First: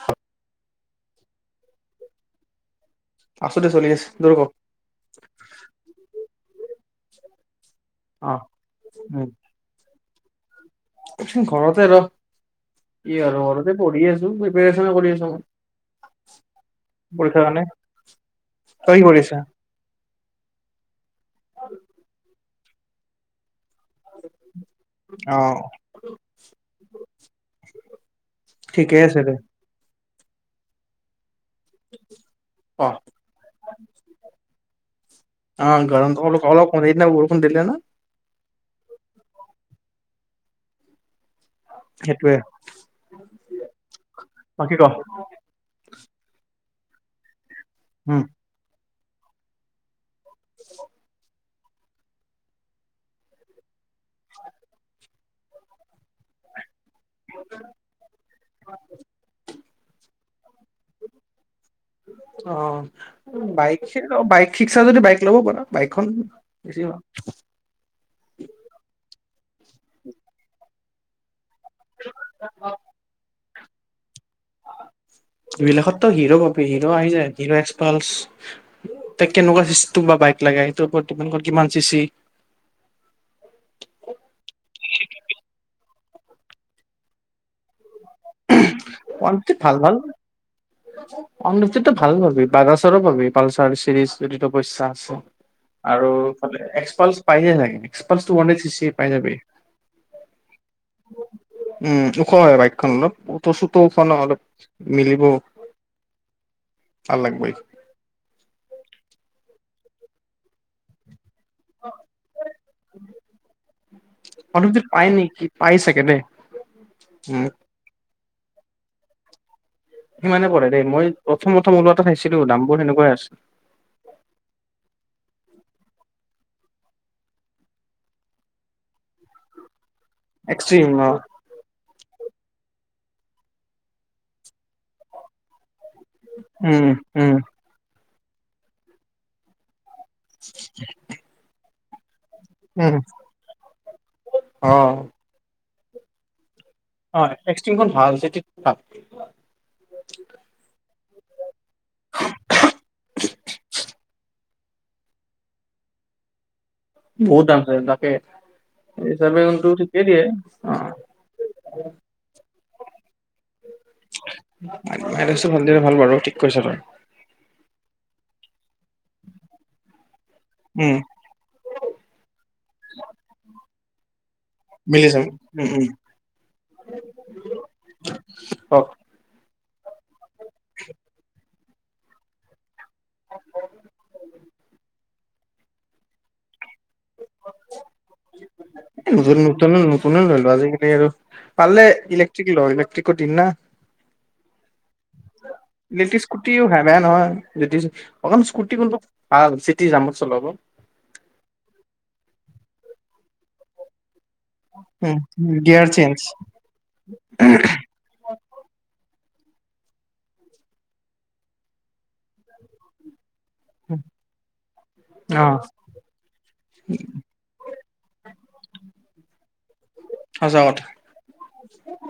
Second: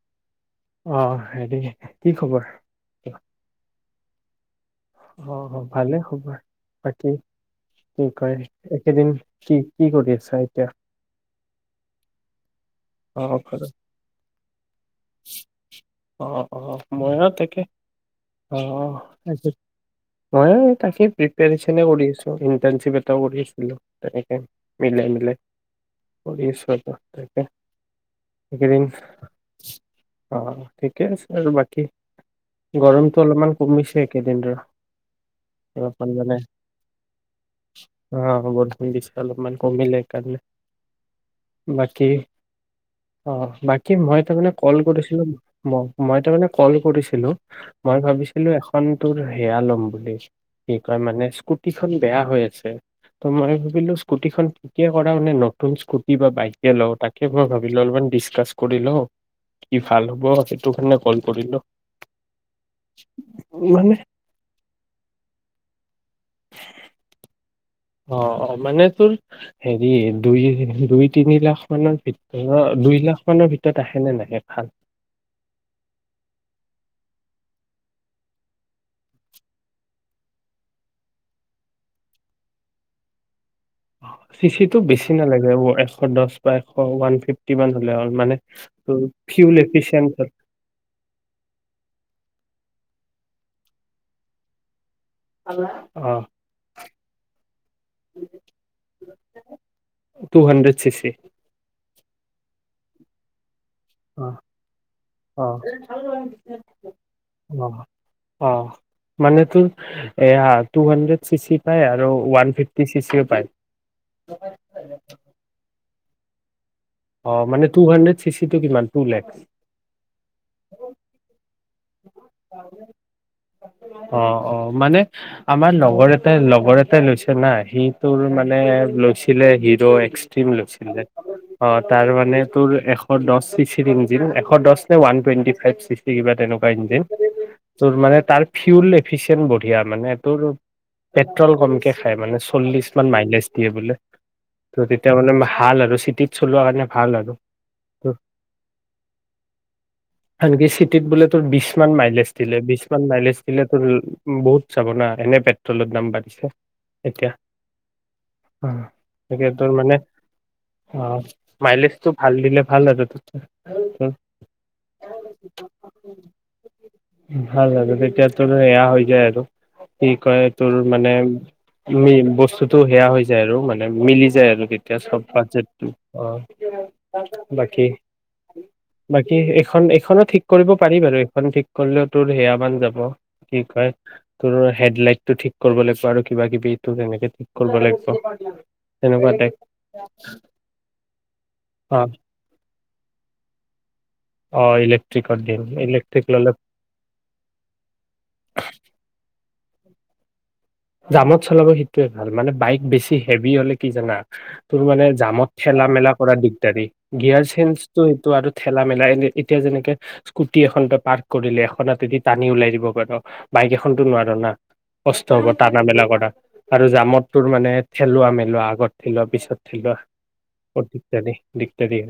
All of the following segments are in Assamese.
হ। আহ হেৰি কি খবৰ? আছো দে চলি আছে তোৰ ক অহ অহ ভালে খবৰ। বাকী? কি অ কই, একেদিন কি, কি কৰি আছে? চাহিত্য [unintelligible] চোন ঘৰতে ৰ, কি অ আৰু ঘৰত। ঘৰতে পঢ়ি আছোঁ। প্ৰিপাৰেচনো কৰি আছো, অ অ মইয়ো পৰীক্ষাৰ তাকে কাৰণে, তই কি কৰি আছ? হয় তাকেই। প্ৰিপাৰেচনে কৰি আছোঁ। ইন্টাৰনশিপ এটাও কৰি আছিলোঁ। [unintelligible] তেনেকে মিলাই অ মিলাই কৰি আছোঁ আৰু তাকেই এইকেইদিন ঠিকে আছে দে অ ঠিকেই অ্ আৰু বাকী অ গৰমতটো অলপমান কমিছে একেদিন, ৰ। অ অলপমান গৰমটো মানে অলপ, ‌ অ' সেইদিনা বৰষুণ দিলে ন? অ [unintelligible] বৰষুণ দিছে অলপমান কমিলে সেইকাৰণে। বাকী সেইটোয়ে অ, বাকী মই তাৰ মানে। বাকী কল ক কৰিছিলোঁ মই। মই তাৰমানানে ক'ল কৰিছিলো। মই উম ভাবিছিলো এখন তোৰ সেয়া ল'ম বুলি, কি কয় মানে, স্কুটি খন বেয়া হৈ আছে, ‌ ত মই ভাবিলো স্কুটি খন থিকে কৰা মানে নতুন স্কুটি বা বাইকে লও। তাকে মই ভাবিলো অলপমান ডিছকাচ কৰি‌ লও। [unintelligible] হ'ব সেইটো কাৰণে কল কৰিলোঁ। অ মানে বাইকে, বাইক শিক্সা যদি বাইক ল'ব পাৰা। বাইকখন [unintelligible] অ অ মানে তোৰ হেৰি দুই দুই তিনি লাখ মানৰ ভিতৰত দুই লাখ মানৰ ভিতৰত তত আহেনে নাই? বিলাকত তো হিৰ' পাবি। আহি যায়, হিৰ এক্স পালচ, তোক কেনেকুৱা চিচতেমৰ বা বাইক লাগে, সটো তমাক কিমান চিচি চি চি টো বেছি নালাগে মোক, এশ দহ বা এশ, ওৱান ফিফটি মান হ'লে‌ হ'ল। মানে ওৱান ফিফটি, ফিউল ভাল, ‌ ভাল। এফিচিয়েণ্ট ওৱান‌ ফিফটিততো ভাল পাবি। বাজাছৰো পাবি পালচাৰ চিৰিজটো, যদি তোৰ পইচা আৰু অ এক্সপাল পাই নাগে এক্সপাল টানড ছিক্স পাই যাবি টু হাণ্ড্ৰেড চিচি ওখ হয় বাইকখন অলপ। অঁ' তু অঁ', অঁ', ভাল লাগব এইখন। অঁ', অঁ'। মানেতো। এয়া টু হণ্ড্ৰেড। চি চি পায় আৰু ওৱান ফিফটি চিচিও পায়। অনুপজিত পাই নেকি পাই চাগে দেই। অঁ উম। মানে টু হাণ্ড্ৰেড। সিটো কিমান টু লেক্ সিমানে পৰে দেই। মই প্ৰথমতে। অঁ', অঁ। মানে আমাৰ লগৰ। তে লগৰ এটাই লৈছে না। সি তোৰ মানে লৈছিলে হিৰো এক্ এক্সট্ৰিম লৈছিলে। অ। অঁ' তাৰ মানে। এশ দিচ ইঞিন। এশ দ নে ৱান টেটি ফ কিবা তেনেকা কিন উম উম তোৰ মানে। তাৰ ফিউল এফিচিয়ণ্ট বঢ়িয়া। মানে তোৰ পেট্ৰল কমি হয় মানে চল্লিশ উম মান তেতিয়া মে ভাল। ৰছিতি অঁ' এক্সটিম খন ভাল। আনকি বোলে। উ্তৰ বিশ্ব বিশ মান মাইলেজ দিলে, বিশ মান মাইলেজ দিলে তো বহুত। চাব না, এনে পেট্ৰলৰ দাম বাঢ়িছে। এতিয়া বহুত দাম চ তাকে স হিচাপে গতিকে কিন্তু তোৰ মানে ঠিকেই দিয়ে অ মাইলেজটো ভাল দিলে ভাল আৰু অো ভাল-ভাল। ভাল জাগ তেতিয়া এয়া। আৰু কি কয় তোৰ উম মানে বস্তুতটো সেয়া হৈ যায় আৰু মানে মিলি যায় আৰু তেতিয়া মিলি চব যাব উম উম। ব অঁ' হক বাকী-বাকী। খন এইখনত। কৰিব পাৰি বাৰু। এইখন ঠিক কলেও তোৰ সেয়া মান যাব। কি কয় তোৰ হেডলাইট। টো ঠিক কৰিব লাগিবোৱা আৰু কিবা কিবি তেনেকে। ঠিক কৰিব লাগিব তেনেকুৱা নতুন টাইপ নতুন নতুন ললো আজিকালি আৰু পাৰিল অ ইলেক্ট্ৰিক লওঁ ইলেক্ট্ৰিক কঠি ন অ ইলেক্ট্ৰিকত দিম লেটিজ ইলেক্ট্ৰিক ললে স্কুটিও হে বেয়া নহয় লেটি অখন স্কুটি কোনটো ভাল চিটি জামত চলাব জামত চলাব সেইটোৱে ভাল মানে বাইক বেছি হেভি হলে কি জানা তোৰ মানে উম জামত ঠেলা গিয়াৰ মেলা চেঞ্জ কৰা দিগদাৰি গিয়াৰ চেজ ো সেইটো আৰু ঠেলা মেলা এ এতিয়া যেনেকে স্কুটি এখন পাৰ্ক কৰিলে এখনতে টানি ওলাই দিব পাৰ বাইক এখনতো নোৱাৰ না কস্ত অ বত াবেলাকৰ আৰু জামত তোৰ মানে থেলোৱা মেলোৱা আগত থিলোৱা পিছত থিলোৱা সঁচা কথা দিগদাৰি দিগদাৰি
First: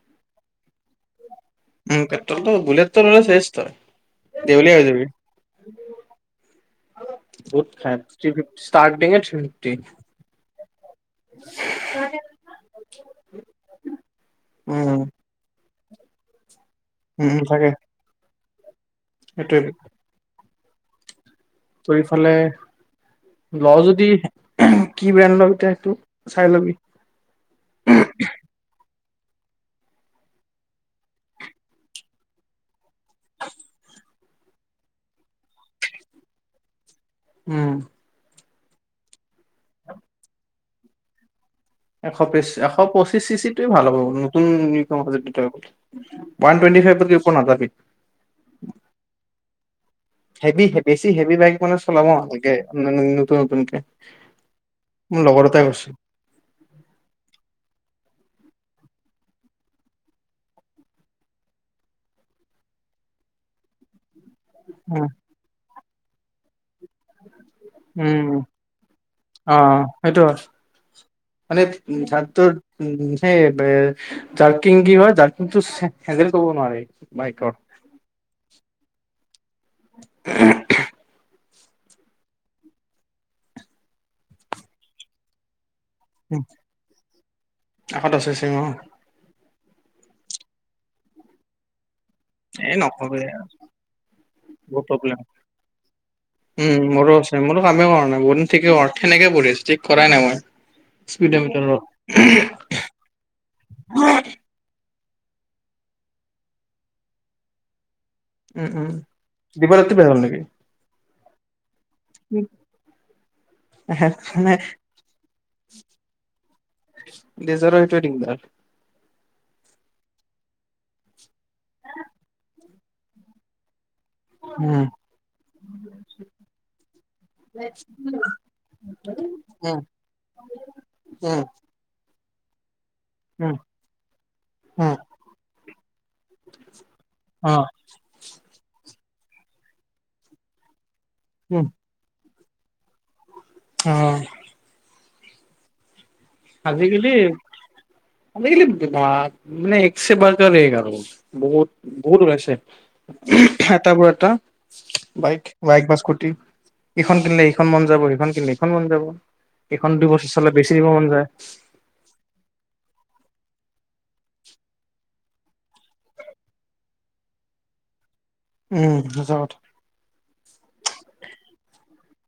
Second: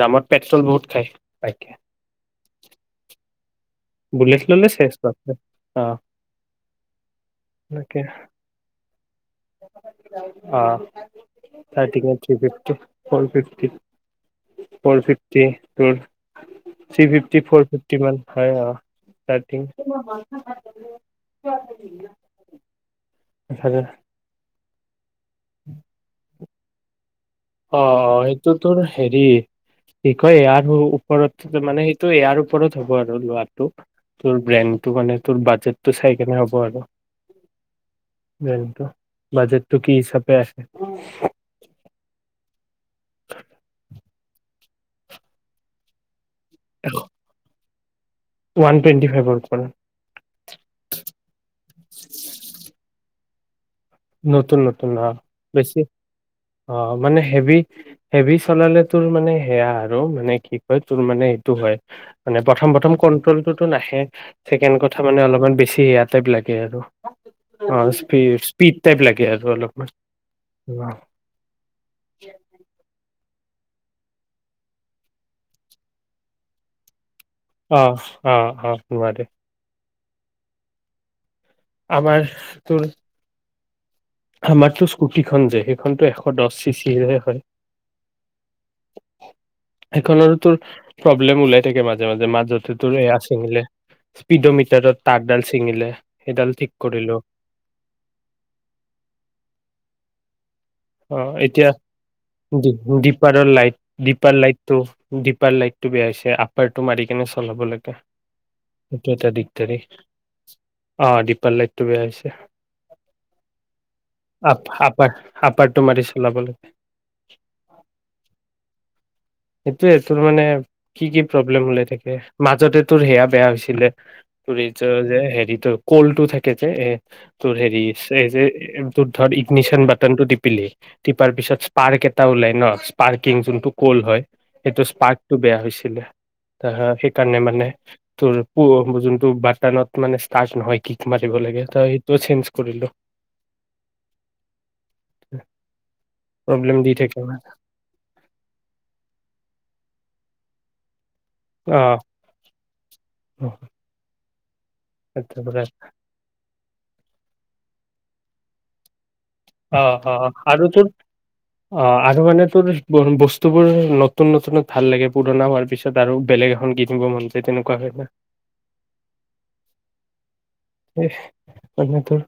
জামত পেট্ৰল বহুত খাই পাই উম পেট্ৰলটো বুলট তটো ল'লে শেষ ত বুলেট ললে দেল হৈ চেচ বাপৰে অ তাকে যাৰ অ থ থ ফিফি ফ ফিি ফ উম ফিফটি ঘোৰ থ্ৰী উম ফিফটি ফ'ৰ তাকে ফিফটি মান হয় অ তাৰ থিং সেইটোৱে উ ত ইফালে ল যদি কি ব্ৰেণ্ডৰ এতিয়া সটো খাই লবি অ অ সেইটোতো হেৰি কি কয় ইয়াৰ ওপৰত মানে সেইটো ইয়াৰ ওপৰত হ'ব আৰু লোৱাটো তোৰ ব্ৰেণ্ডটো মানে তোৰ বাজেটটো চাই কেনে হ'ব আৰু উম বতো বাজেটটো কি হিচাপে আছে এশ পছ এশ এশঁিশ চিচিটোৱে ভাল হ'ব উম কমাজট ান টুৱেটিাই পৰা ক ন তি ওৱান টেটি ফাইভৰ তাৰ হেভি বেছি হেভি বাইক মানে চলাবকে পুনকে নতুন নতুন আহ বেছি অ মানে হেভি হেভি চলালে তোৰ মানে সেয়া আৰু মানে কি কয় তোৰ মানে এইটো হয় মানে প্ৰথম প্ৰথম কন্ট্ৰলটোতো নাহে ছেকেড কথা উম মানে অলপমান বেছি হ ইয়াত টাইবিলাকেই আৰু অ উম স্পী অ সেইটো মানে উ ধানটো উ স জাৰ্কিং কি হয় জাৰ্কিংটো হেন্দেল কব নোৱাৰে অ অ অ মাৰে আহ আমাৰ তোৰ আমাৰতো স্কুটিখন যেহেতু এখনতো এশ দহ চিচিে হয় কাষত আছে চিম অ এখনৰ তোৰ প্ৰব্লেম ওলাই থাকে মাজে মাজে মাজে এই মাজতে তোৰ নকবি এয়া আৰু ছিঙিলে স্পীডৰ বহুত মিটাৰত প্ৰব্লেম তাঁাকডাল ছিঙিলে সেইডাল ঠিক উম মোৰো কৰিলো আছে মোৰো কামেই কৰা নাই বহুত দিন ঠিকে কৰা সেনেকে পৰিঢছ ঠিক কৰাই নাই মই অ এতিয়া স্পিডমিটাৰত দিপাৰৰ লাইট দিপাৰ লাইটটো দপাৰ লাইটটো বেয়া হৈছে আপাৰটো মাৰি কেনে চলাব লাগে উম উম সেইটো এটা দিবা দিগদাৰি ৰাতি বেয়া হ'ল নেকি অ দপাৰ লাইটটো বেয়া হৈছে মানে আপ আপাৰ আ টো মাৰি চলাবে নিজৰ সেইটোৱে দিগদাৰ তোৰ মানে কি কি প্ৰব্লেম ওলাই থাকে মাজতে তোৰ সেয়া বেয়া হৈছিলে উম ত যে হেৰিটো কলটো থাকে যে এ তোৰ হেৰি যে তোৰ ধৰ উম ইগনিচিয়ান বাটনটো টিপিলি টিপাৰ উম পিছত স্পাৰ্ক এটা ত ওলাই ন পাৰ্কিং উম যোনটো ক'ল হয় সেইটো হুম স্পাৰ্কটো বেয়া হৈছিলে সেইকাৰণে অ মানে তোৰ প যোনটো বত মানে ষ্ট নহয় কি মাৰিব লাগে ত সেইটো চে কৰিলো উ আ প্ৰব্লেম দি থাকে মানে। গিলি দি ন মানে একছেে বাৰ এঘাৰ বহুত বহুত ওলাইছে এট বোৰ এটা বাইক বাইক বা স্কুটি ইখন কিনিলে সিখন মন যাব, সিখন কিনিলে ইখন মন যাব। অ এইখন অ দুবছৰ চলিলে আৰু বেছি তোৰ দিব মন যায়। অ', আৰু মানে তোৰ বৰ-বস্তুবোৰ নতুন-নতুনত ভাল লাগে। পুৰণা হোৱাৰ পিছত আৰু বেলেগ এখন কিনিব মন যায়। তেনেকুৱা হয় না। উম, সঁচা কথা। এহ মানে তোৰ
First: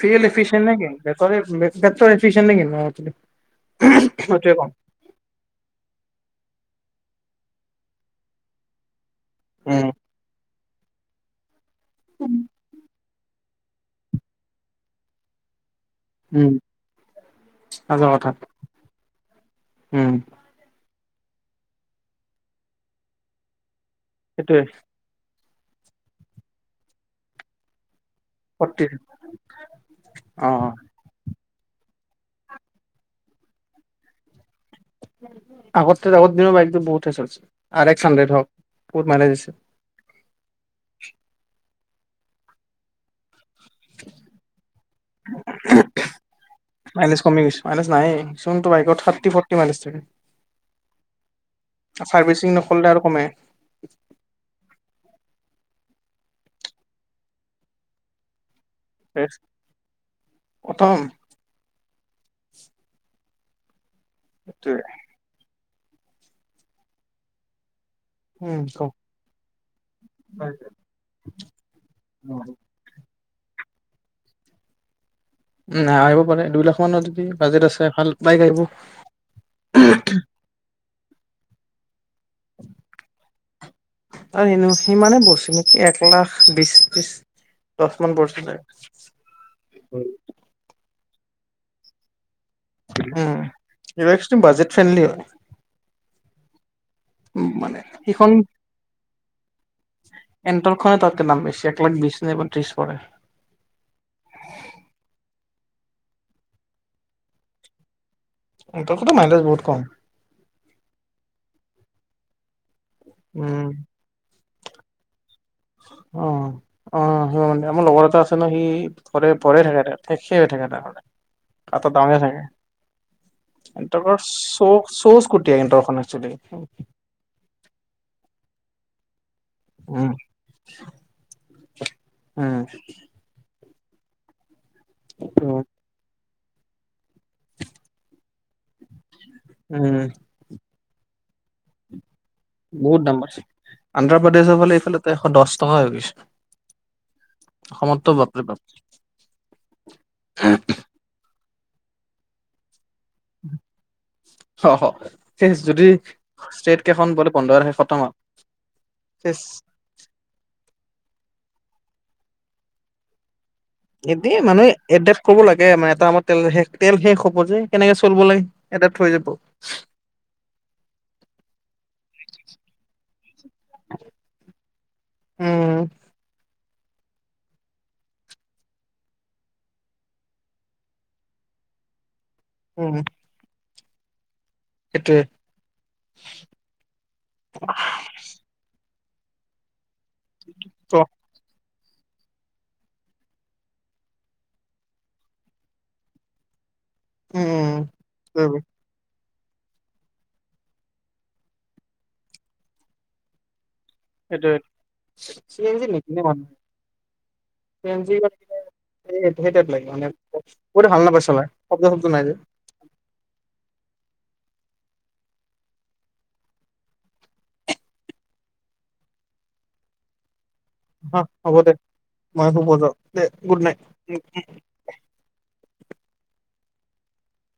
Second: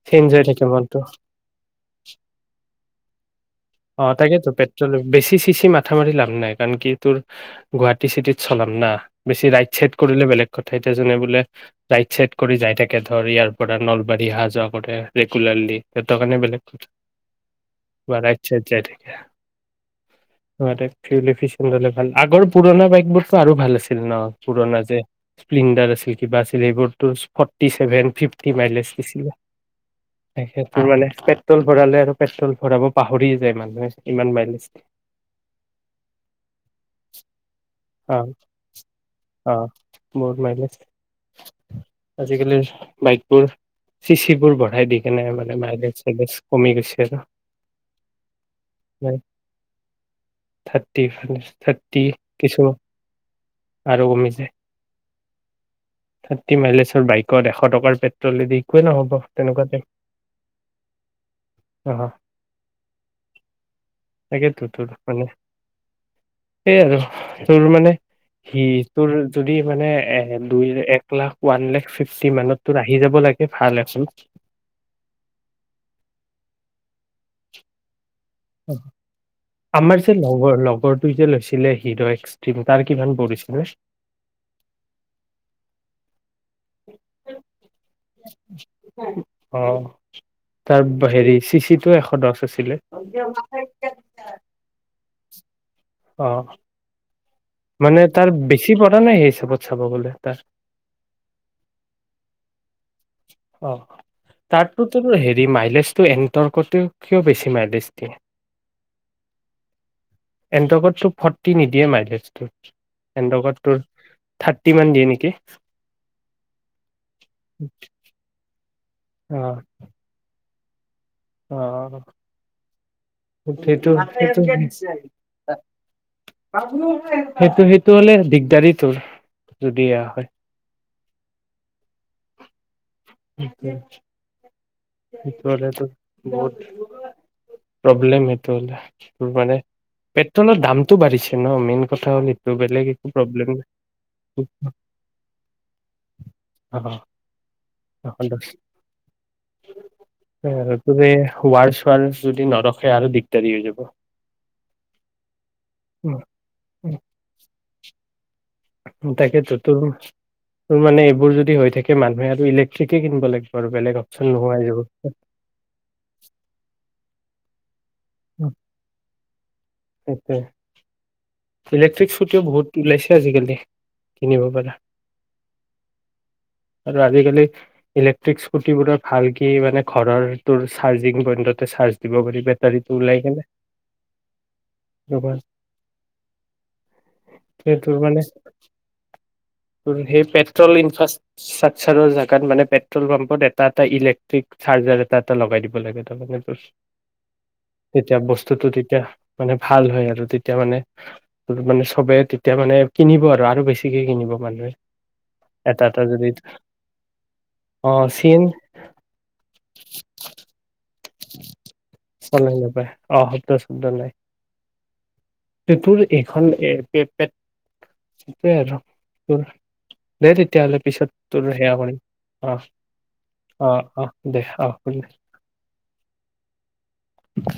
ফিউল চেঞ্জ হৈ থাকে এফিছিয়েন্ট এ কিন, মনটো বেটৰীৰ উম, পেট্ৰ'ল এফিছিয়েন্ট এ কিন অ, যদি উহ্হ অ ম‌ই তাকেতো সেইটোৱে কম। পেট্ৰল বেছি চিচি মাথা মাৰি লাভ নাই কাৰণ কি তোৰ গুৱাহাটী চিটিত চলাম না। বেছি উম ৰাইড-চাইট কৰিলে বেলেগ কথা, এতিয়া জোনে বোলে ৰাইড চাইট এতেকে, ধৰ ইয়াৰ পৰা নলবাৰী অহা-যোৱা কৰে ৰেগুলাৰলি। সিহঁতৰ কাৰণে উম বেলেগ কথা, সঁচা কথা ৰাইড-চাইট যাই থাকে উম সিহঁতে ফিউল এফিচিয়েন্ট হ'লে ভাল, আগৰ পুৰণা বাইকবোৰতহ আৰু ভাল আছি ছিল ন' সেইটোৱে পুৰণা যে স্প্লিনডাৰ আছিল, কিবা আছিল সেইবোৰটো forty seven fifty forty mileage দিছিলে, অ সেইটোৰ মানে পেট্ৰ'ল ভৰালে আৰু পেট্ৰ'ল ভৰাব পাহৰিয়েই যায় মানুহে, ইমান মাইলেজ দি আগতে আগৰ দিন বাইকবোৰ বহুতে চলিছিল আঢ়াই ভাল, অ', বহুত মাইলেজ আজিকালিৰ বাইকবোৰ চি চিবোৰ বঢ়াই দি কেনে মানে মাইলেজ চাইলেজ কমি গৈছে আৰু মাইলেজ কমি গৈছে মাইলেজ নাই যোনটো বাইকৰ অ', থাৰ্টি ফৰ্টি মাইলেজ থাকে থাৰ্টি মাইনাছ থাৰ্টি চাৰ্ভিচিং কিছু নকৰিলে আৰু কমে আৰু কমিছে। থাৰ্টি মাইলেজৰ বাইকত এশ টকাৰ পেট্ৰ'লে দি একোৱে নহ'ব তেনেকুৱাতে প্ৰথম অহ। সেনেকে [unintelligible] সেইটোৱে থাকবানে। সেই আৰু তোৰ মানে উম ক সি-তোৰ যদি মানে এ দুই-এক লাখ, ওৱান লাখ ফিফটি মানত তোৰ আহি যাব লাগে। ভালে আছোনা। উ, আহিব পাৰে দুই লাখ মানৰ যদি বাজেট আছে ভাল বাইক আহিব অহ, আমাৰ যে লগৰ-লগৰ সি যে লৈছিলে হৃদয় এক্সট্ৰিম তাৰ কিমান পৰিছ নিম ন সিমানে বছি নেকি এক লাখ বিশ ত্ৰিশ দহ মান পৰচ অ তাৰ হেৰি চি চি টোও এশ দহ আছে উম এইব বজেট ফ্ৰেণ্ডলি হয় অ মানে তাৰ বেছি পৰা নাই সেই হিচাপত চাব গলে তাৰ এণ্টৰখনে তাতকে দাম বেছি এক লাখ বিশ নে ত্ৰিশ পৰে আহ তাতোত হেৰি মাই জটো এ তৰ্কত কিয় বেছি মাৰ দিষ্ট দিয়ে এণ্টৰখনৰ মাইলেজ বহুত কম এনট কত চব ফৰ্তি নিদিয়ে মাইডজ ত এণ্ড উম তৰ থাৰ্টি মান দিয়ে নেকি অ' অ' মানে আমাৰ লগৰ এটা আছে। ভৰি পৰি থাকে। ঠেক হৈ থাকে। তাৰ অ টাউনে থাকে সেইটো সিহঁতৰ চ সেইটো চ' স্কুটি সিহঁতৰখন একচুৱেলি সেইটো সেইটো হলে দিগদাৰিত পিতুল যদি এয়া উম হয় উম উ উম সেতো অ প্ৰব্লেম সটো মানে উম পেট্ৰলৰ দাম টো বাঢ়িছে ন মেইন কথা হ'লে বহুত দাম আছে আন্ধ্ৰপ্ৰদেশৰ ফালে এইফালে এ এশ দহ টকা হৈ গৈছে অ' অসমততো বাপৰি বাপৰি অ আ ততে হোৱাৰ চোৱাৰ যদি নৰখ অ সেই যদি ষ্টট কেইখন বোলে পোন্ধৰ তশে শতমত তাকেতেতো তোৰ তোৰ মানে এইবোৰ যদি হৈ থে মানুহে আৰু ইলেক্্ৰিক কিনিব লাগে এ মানুহে এ কৰিব লাগে মানে এটা আত তেল তেল শেষ খ'বজ যে কেনেকে চলিব লাগে এট থৈ যাব ইলে্ট্ৰিক স্ুটিও বহুত লাইছে আজিকালি কিনিব পাৰা উম আৰু আজিকালি ইলেক্ট্ৰিক স্কুটিবোৰ ভালক মানে ঘৰৰ চাৰ্জিং পইন্টতে চাৰ্জ দিব কৰি বেটাৰীতটো ওলাই কেনে সটো স তোৰ মানে সেই পেট্ৰল ত ইনফ্ৰাষ্ট্ৰাকচাৰ জোত মানে পেট্ৰল পাম্পত এটা এটা ইলেক্ট্ৰিক চাৰ্জাৰ এটা এটা লগাই দিব লাগে তাৰে উম তেতিয়া বস্তুটো তেতিয়া মানে ভাল হয় আৰু তেতিয়া মানে মানে চবে তেতিয়া মানে কিনিব আৰু আৰু বেছি সেইটো নেি এটা যদি মানু অ সেই চিন লাগে মানে বহুত ভাল নাপাইছে চ নাপায় অ শদ শবদ তোৰ এইখন এ পটোৱে আৰু তোৰ দে তে তেতিয়াহ'লে পিছত হা তোৰ হ'ব দে সেয়া কৰিম মই শুব যাওঁ দে গুড আহ অ অ নাইট দে আহ দে ব